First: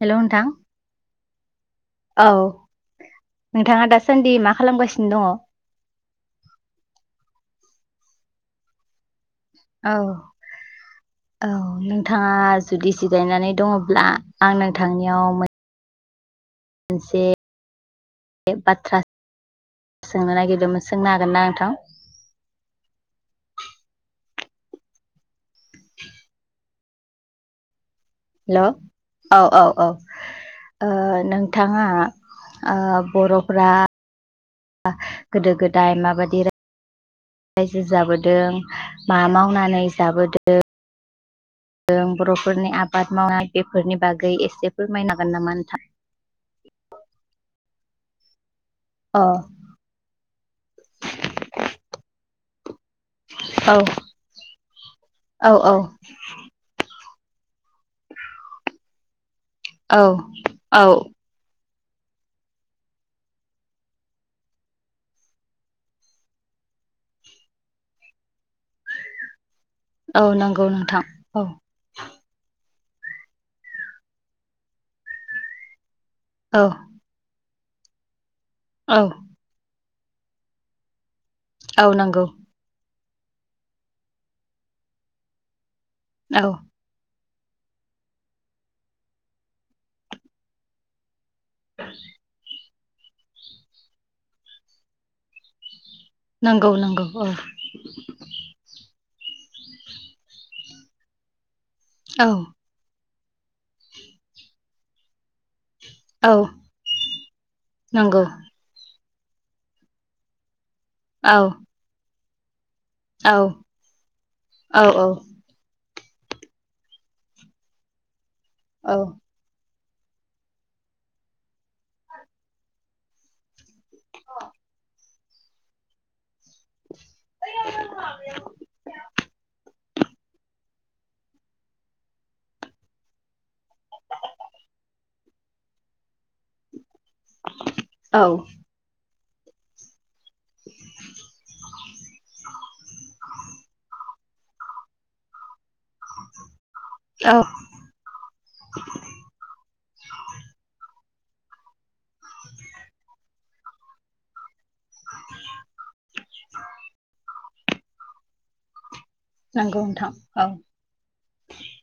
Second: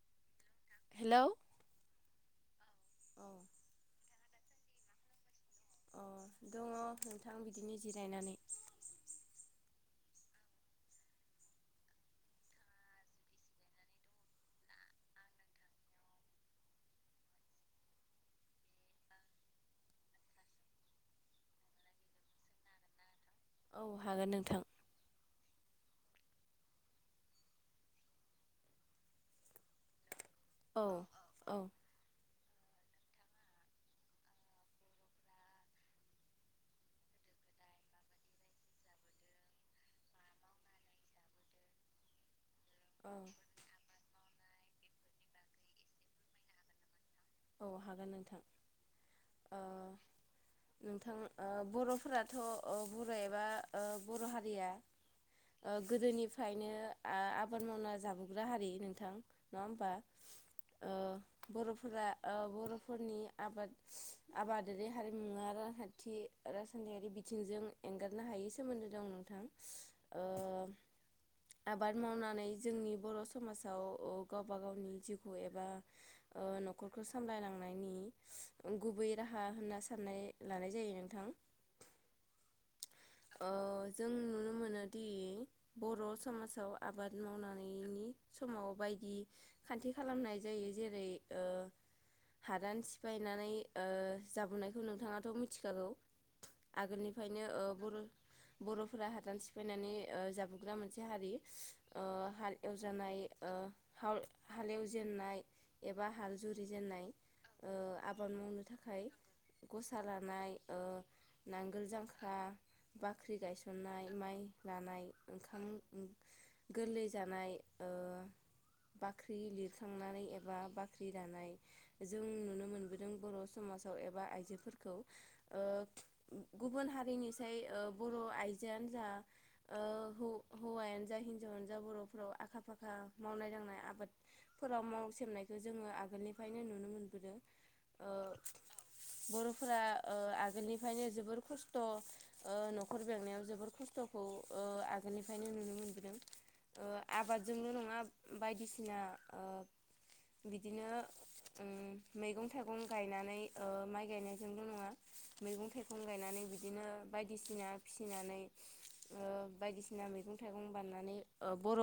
[inaudible] Hello नोंथां hello औ औ नोंथाङा दासान्दि मा खालामगासिनो दङ? अ दङ नोंथां बिदिनो जिरायनानै औ औ नोंथाङा जुदि जिरायनानै दङब्ला आं नोंथांनियाव मोन मोनसे बाथ्रा सोंनो नागिरदोंमोन सोंनो हागोन ना नोंथां? औ हागोन नोंथां। हेलौ औ औ औ औ ओ औ नोंथाङा ओ बरफोरा गोदो गोदाय माबादि रायजो जाबोदों मा मावनानै जाबोदों दों बरफ फोरनि औ आबाद मावनाय बेफोरनि बागै एसे जे फोरमायनो हांगोन नामा नोंथां? औ हागोन नोंथां। अ नोंथां ओ बरफोरा थ अ बर एबा औ ओ बर हारिया औ औ गोदोनिफ्रायनो ओ आबाद मावना जाबोग्रा हारि नोंथां नङा होमबा औ औ ओ बरफ फुरा ओ बरफोरनि आबाद आबादारि हारिमुआ रांखान्थि राजखान्थियारि सोमोन्दो दं नोंथां ओ औ नंगौ नोंथां औ आबाद मावनानै जोंनि बर समाजाव अ गावबा गावनि जिउखौ एबा ओ औ नख सामलायलांनायनि औ गुबै राहा होनना सान साननाय लानाय जायो नोंथां औ नंगौ ओ जों नुनो मोनोदि बर' औ समाजाव आबाद मावनानै समाव बायदि खान्थि खालामनाय जायो जेरै ओ [inaudible] हादान सिफायनानै ओ जाबोनायखौ नोंथाङाथ' मिथिखागौ नंगौ नंगौ औ आगोलनिफ्रायनो ओ बर' बर' फ फोरा हादान सि फैनानै ओ जाब ग्रा मोनसे हारि ओ औ हाल एवजानाय ओ हाल हालेवजेननाय एबा हाल औ जुर रिजेननाय ओ नंगौ आबाद मावनो थाखाय गसा लानाय ओ औ नांगोल जां औ बाख्रि गायसननाय माइ औ लानाय ओंखाम गोरलै जानाय ओ औ बाख्रि लिर थांनानै एबा बाख्रि दानाय जों नुनो मोनबोदों बर' समाज खौ एबा आइजोफोरखौ ओ गुबुन हा हारिनिसाय ओ बर' आइजोआनो जा ओ हौ-हौवायानो जा हिन्जावानो जा बर'फोराव आखा फाखा मावनाय दांनाय आबादफोराव माव सोमनायखौ जोङो आ गोलनि बेफायनो नुनो मोनबोदों ओ औ बर'फोरा ओ आगोलनिफायनो जोबोर खस्थ' ओ न'खर बेंनायाव जोबोर खस्थ' खौ ओ आगोलनिफायनो नुनो नुनो मोनबोदों ओ औ आबादजोंल' नङा बायदिसिना ओ बिदिनो ओ मैगं थाइगं गायनानै ओ माइ गायनायजों ल नङा मैगं थाइगं गायनानै बिदिनो बाय बिदा ना फिसिनानै ओ नंगौ बायदिसिना नोंथां मैगं औ थाइगं बाननानै ओ बर'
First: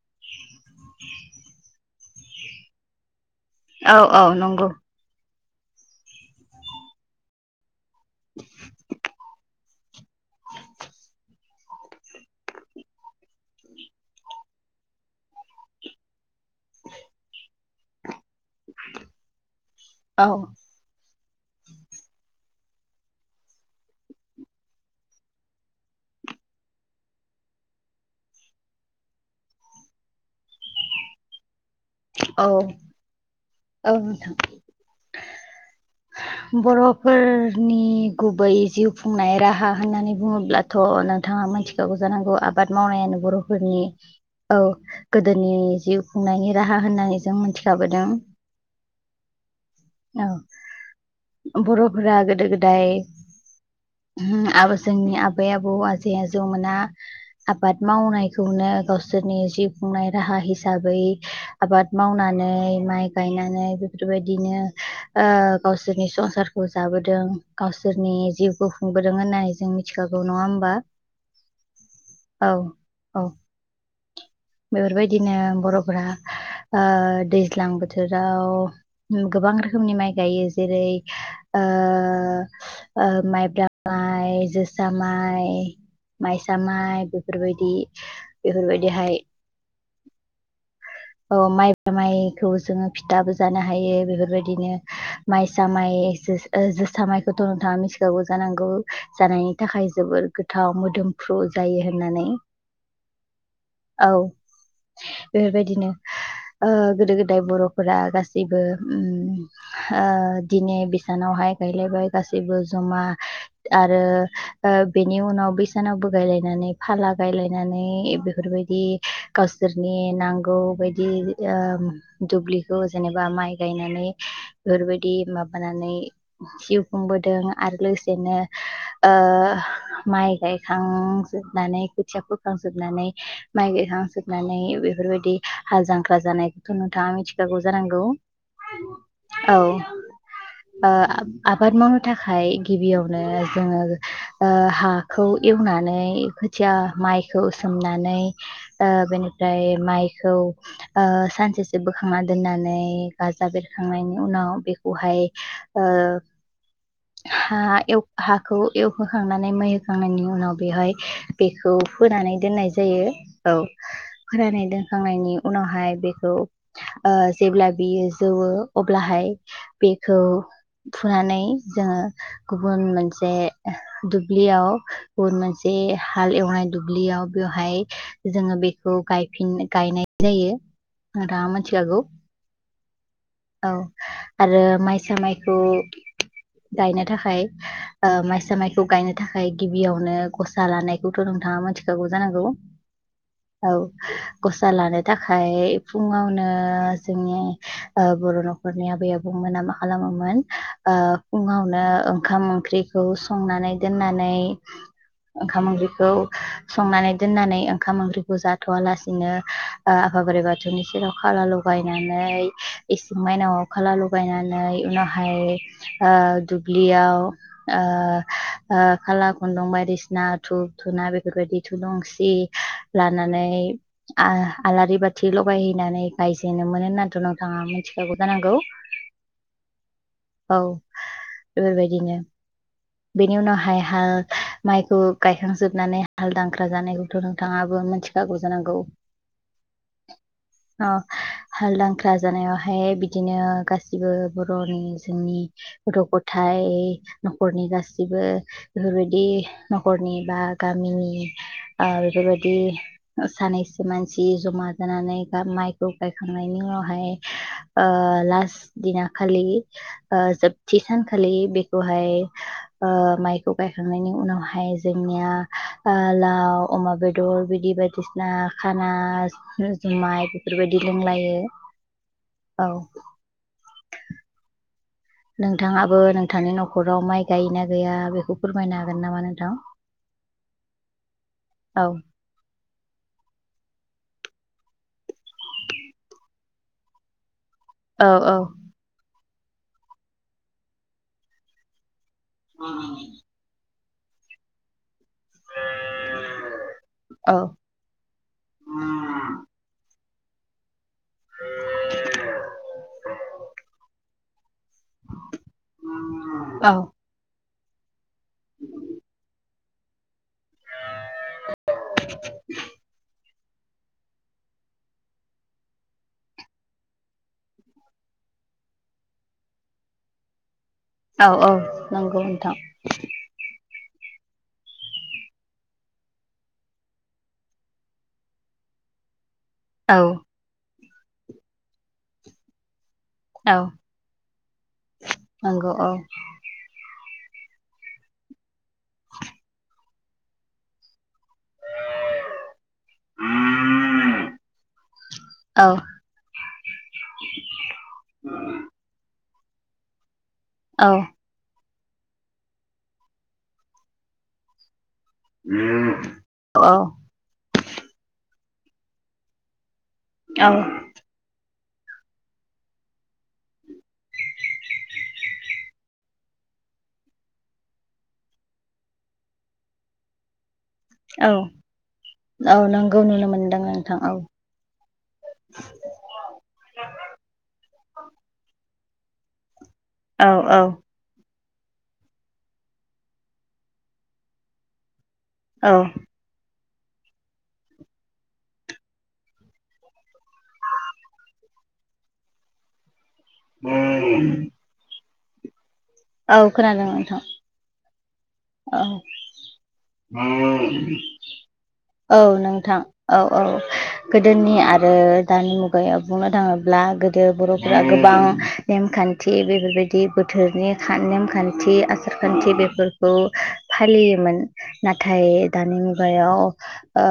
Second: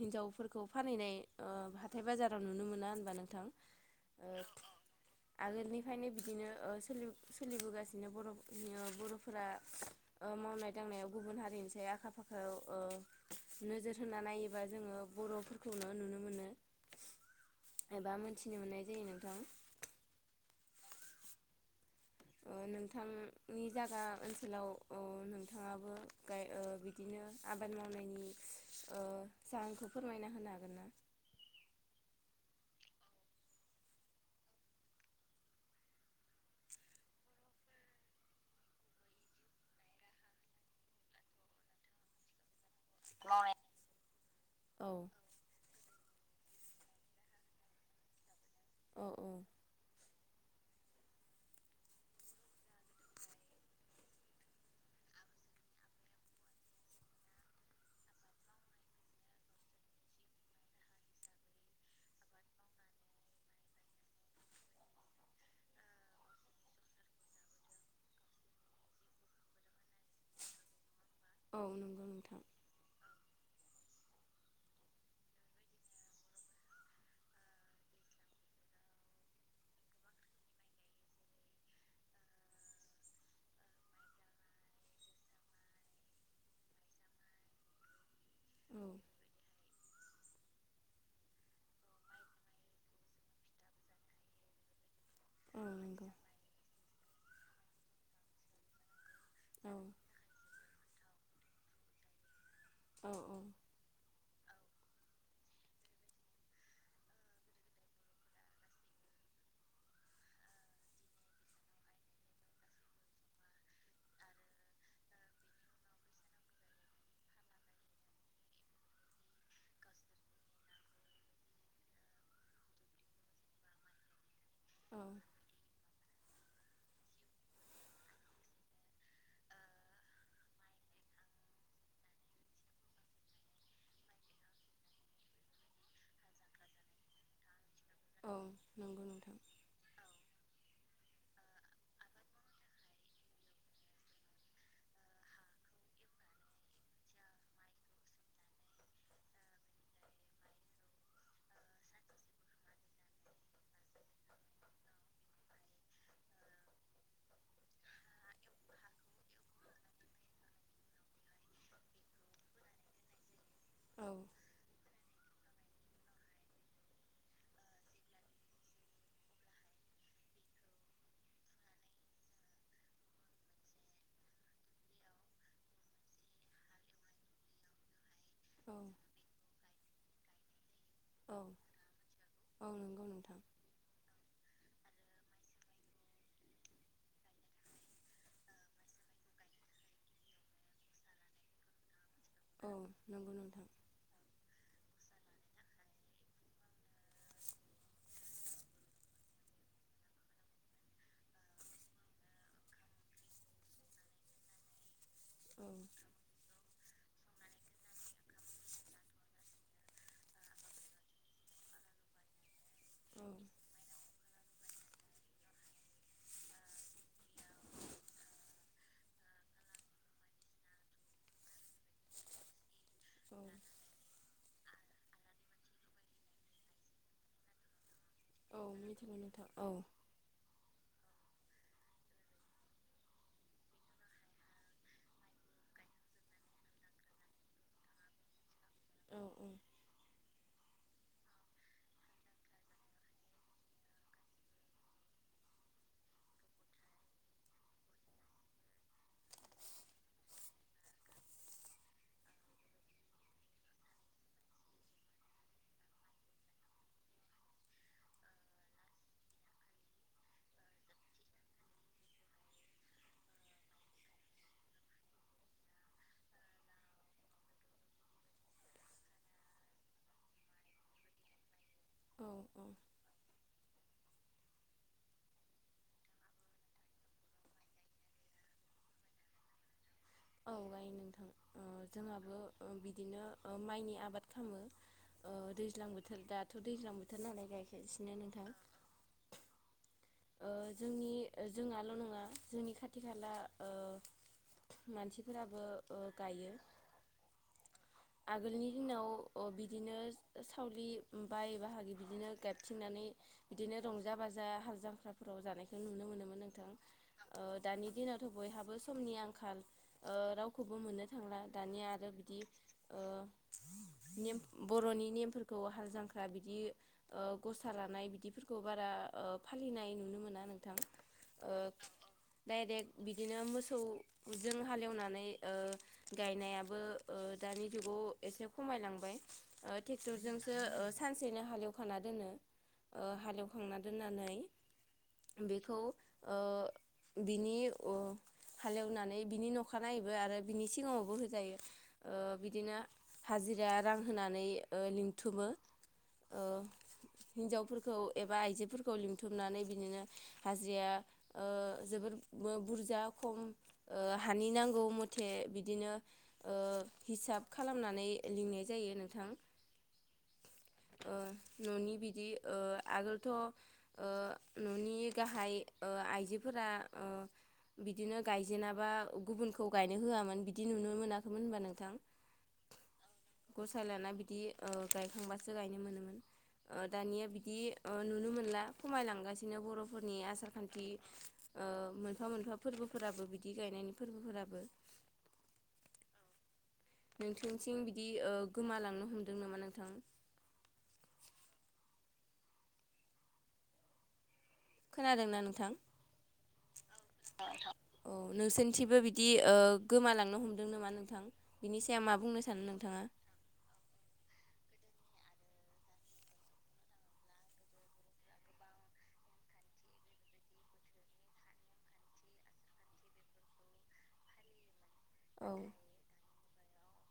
हिजावफोर खौ फानहैनाय ओ हााथाय बाजाराव नुनो मोना होनबा नोंथां। औ -औ ओ नंगौ। आगोलनिफ्रायनो बिदिनो ओ सोलि सोलिबोगासिनो। बिदिनो बर' बर'फोरा ओ मावनाय दांनायाव गुबुन हारिनि साय आखा फाखा। नोजोर होना नायोबा जोङो बर' फोरखौनो नुनो मोनो। मिथिनो मोननाय जायो नोंथां। औ ओ नोंथांनि जागा ओनसोलाव नोंथाङाबो बिदिनो आबाद मावनायनि ओ जाहोनखौ फोरमायना होनो हागोन ना? औ औ नोंथां बर' फोरनि गुबै जिउ खुंनाय राहा होननानै बुङोब्लाथ' नोंथाङा मोनथिखागौ जानांगौ। आबाद मावनायानो बर फोरनि औ गोदोनि जिउ खुंनायनि राहा होननानै जों मोनथिखाबोदों। औ -औ औ बर'फोरा गोदो गोदाय आब जोंनि आबै आबौ आजै आजौ मोना आबाद मावनायखौनो गावसोरनि जिउ खुंनाय राहा हिसाबै आबाद मावनानै माइ गायनानै बेफोरबायदिनो ओ गावसोरनि संसारखौ जाबोदों गावसोरनि जिउखौ खुंबोदों होननानै जों मिथि मिथिखागौ नङा होमबा औ नंगौ नोंथां औ- औ। बेफोरबायदिनो बर'फोरा ओ दैज्लां बोथोराव गोबां रोखोमनि माइ गायो जेरै ओ -ओ माइब्रा माइ जोसा माइ माइसा माइ बेफोरबायदि। औ बेफोरबायदिहाय औ माइब्रा माइखौ जोङो फिथाबो जानो हायो बेफोरबायदिनो औ माइसा माइ नंगौ जो ओ जोसा माय थ नोंथाङा मिथिखाबौ जानांगौ। जानायनि औ थाखाय जोबोर गोथाव मो दोमफ्रु जायो होननानै औ- औ औ बेफोरबायदिनो ओ गोदो -गोदाय बर' फोरा गासैबो उम ओ दिनै बिसानावहाय गायलायबाय गासैबो जमा आरो ओ बेनि उनाव बैसानावबो गायलायनानै फाला गायलायनानै बेफोरबायदि गावसोरनि नांगौ बायदि ओ दुब्लिखौ जेनेबा माइ गायनानै बेफोरबायदि माबानानै जिउ खुंबोदों आरो लोगोसेनो ओ माइ गायखांजोबनानै खोथिया फोखांजोबनानै माइ गायखांजोब नानै बेफोरबायदि हाल जांख्रा जानायखौ नोंथाङा मिथिखागौ जानांगौ नंगौ नोंथां औ। ओ आबाद मावनो थाखाय गिबियावनो जोङो ओ हाखौ एवनानै खोथिया माइखौ सोमनानै ओ बेनिफ्राय माइखौ ओ सानसेसो बोखांना दोननानै गाजा बेरखांनायनि उनाव बेखौहाय ओ हा एव हाखौ एवहोखांनानै मै होखांनायनि उनाव बेवहाय बेखौ फानै दोननाय जायो औ फरायनाय दोनखांनायनि उनावहाय बेखौ ओ जेब्ला बेयो जौवो अब्लाहाय बेखौ फुनानै जोङो गुबुन मोनसे दुब्लियाव गुबुन मोनसे हाल एवनाय दुब्लियाव बेवहाय जोङो बे खौ गायफिन गायनाय जायो। दा मिथिखागौ औ नंगौ नोंथां औ आरो माय मसा माइखौ गायनो थाखाय माइसा माइखौ गायनो थाखाय गिबियावनो गसा लानायखौथ नोंथाङा मिथिखागौ जानांगौ औ नंगौ नोंथां। औ गसा लानो थाखाय फुङावनो जोंनि ओ बर नखरनि आबै आबौमोना मा खालामोमोन ओ फुङावनो ओंखाम ओंख्रिखौ संनानै दोननानै औ ओंखाम ओंख्रिखौ संनानै दोननानै ओंखाम ओंख्रि जाथ आलासिनो ओ आफा बोराइ बाथौनि सेराव खाला लगायनानै इसिं माइनावाव खाला लगायनानै उनावहाय माइनावखौ ओ दुब्लियाव खाला खुन्दुं बायदिसिना धुप धुना बेफोरबायदि थुलुंसि लानानै आ आलारि बाथि लगायहैनानै गायजेनो मोनो होन्थ नोंथाङा मि खाखौ जानांगौ औ मिथिगौ नोंथां औ औ बेफोरबायदिनो बेनि उनावहाय हाल माइखौ गायखांजोबनानै हाल दांख्रा जानायखौथ नोंथाङा बो मोनथिखागौ जानांगौ औ औ अ हालदांख्रा जानायावहाय बिदिनो गासिबो बरनि जोंनि गथ गथाय नखरनि गाैबो बेफोरबायदि नखरनि बा गामिनि ओ बेफोरबायदि दि सानैसो मानसि जमा जानानै माइखौ गायखांनायनि उनावहाय लास दिना खालि जोबथि सानखालि बेखौहाय माइखौ गायखांनायनि उनावहाय जोंनिया लाव अमा बेद दर बिदि बायदिसिना खाना जुमाय बेफोरबायदि लोंलायो औ नोंथाङाबो नोंथांनि नखराव माइ गायोना गैया बेखौ फोरमायनो हागोन नामा नोंथां? औ गायो नोंथां ओ औ जोंहाबो ओ बिदिनो ओ माइनि आबाद खालामो ओ दैज्लां बोथोर दाथ दैज्लां बोथोर नालाय गाय औ गासिनो औ नोंथां। ओ जोंनि जोंङाल नङा जोंनि खाथि खाला ओ मानसिफोराबो ओ गायो औ आगोलनि दिनाव बिदिनो सावलि ओम बाय बाहागि बिदिनो गायथिंनानै बिदिनो रंजा बाजा हाल जां फोराव जानायखौ नुनो मोनोमोन औ नोंथां। दानि दिनाव बयहाबो समनि आंखाल ओ रावखौबो मोननो थांला दानिया आरो बिदिओ नेम बर'नि नेमफोरखौ हाल जांख्रा बिदि ओ गसा लानाय बिदिफोरखौ बारा ओ फालि। नाय नुनो मोना नों। औ औ नंगौ नोंथां। जों हालेवनानै ओ गायनायाबो ओ दानि जुगाव एसे खमायलांबाय। ओ औ टेक्टर जोंसो ओ सानसेनो हालेवखाना दोनो। ओ औ हालेवखांना दोननानै। नंगौ बेखौ औ ओ बिनि ओ हालेवनानै बिनि नखानायैबो आरो बिनि सिगाङावबो हो जायो ओ बिदिनो हाजिरा रां होनानै ओ लिंथुमो औ ओ हिनजावफोरखौ एबा आइजोफोरखौ लिं थुमनानै बिनिनो औ हाजिया ओ जोबोर बो बुरजा खम ओ हानि नांगौ थे बिदिनो ओ हिसाब खालामनानै लिंनाय जायो नोंथां। औ। ओ न'नि बिदि ओ आगोलथ' ओ न'नि गाहाय ओ आइजोफोरा ओ बिदिनो गायजेेनाबा गुबुनखौ गायनो होआमोन बि दि नुनो औ मोनाखैमोन होनबा नोंथां औ नंगौ नुनो मोनदों गसा नोंथां लाना औ बिदि ओ गायखांबा गायनो मोनोमोन ओ दानिया बिदि ओ नुनो मोनला खमायलांगासिनो बर' फोरनि औ आसार खान्थि औ ओ मोनफा मोनफा फोर्बोफोराबो बिदि गायनायनि फोर्बोफोराबो। औ। नोंथोंथिं बिदि ओ गोमालांनो हमदों नामा नोंथां? [unintelligible] खोनादोंना नोंथां? औ खोनादों नोंथां। औ औ नोंसोरनिथिबो बिदि ओ गोमालांनो हमदों नामा नोंथां? बिनि सायाव मा औ बुंनो सानो नोंथां नोंथाङा? ओ दानि मुगायाव बुंनो थाङोब्ला गोदो बर'फोरा गोबां नेमखान्थि बेफोरबायदि बोथोरनि खा नेमखान्थि आसार खान्थि बेफोर खौ फालियोमोन। नाथाय औ दानि मुगायाव। ओ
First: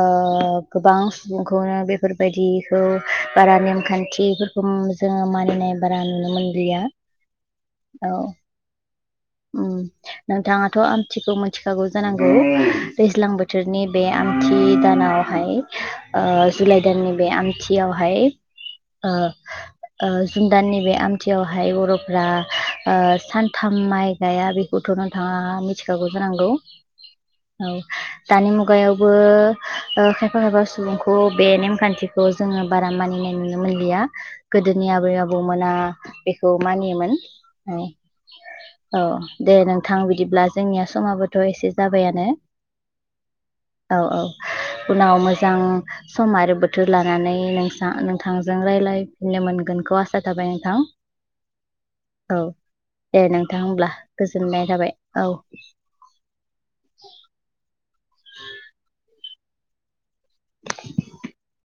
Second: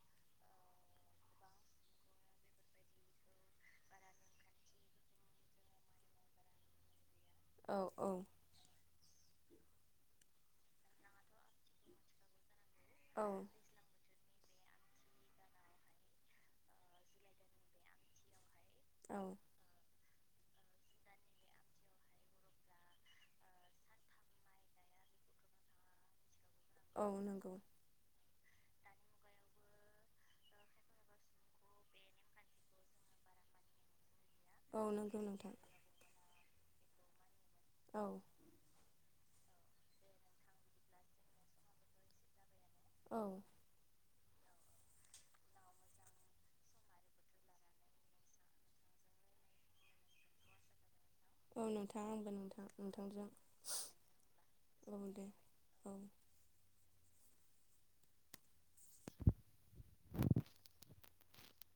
गोबां सुबुंखौनो बेफोरबायदिखौ बारा नेमखान्थि फोरखौ जोङो मानिनाय बारा नुनो मोनलिया। औ। उम नोंथाङाथ' आमथिखौ मिथिखागौ जानांगौ? औ दैज्लां बोथोरनि बे आमथि दानावहाय ओ जुलाइ दाननि बे आमथियावहाय। ओ औ ओ जुनदाननि बे आमथियावहाय बर'फोरा ओ सानथाम माइ जाया बेखौथ' नोंथाङा मिथिखागौ जा नांगौ? औ नंगौ दानि मुगायावबो ओ खायफा खायफा सुबुंखौ बे नेमखान्थिखौ जोङो बारा मानिनाय नुनो मोनलिया औ गोदोनि आबै नंगौ नोंथां आबौमोना बेखौ मानियोमोन औ औ दे नोंथां बिदिब्ला जोंनिया समाबोथ एसे जाबायानो औ औ औ उनाव मोजां सम आरो बोथोर लानानै नों नोंथांजों रायज्लायफिननो मोनगोनखौ आसा थाबाय नोंथां औ नोंथां आंबो नोंथां नोंथांजों हब्ला गोजोननाय थाबाय औ औ [inaudible] [inaudible]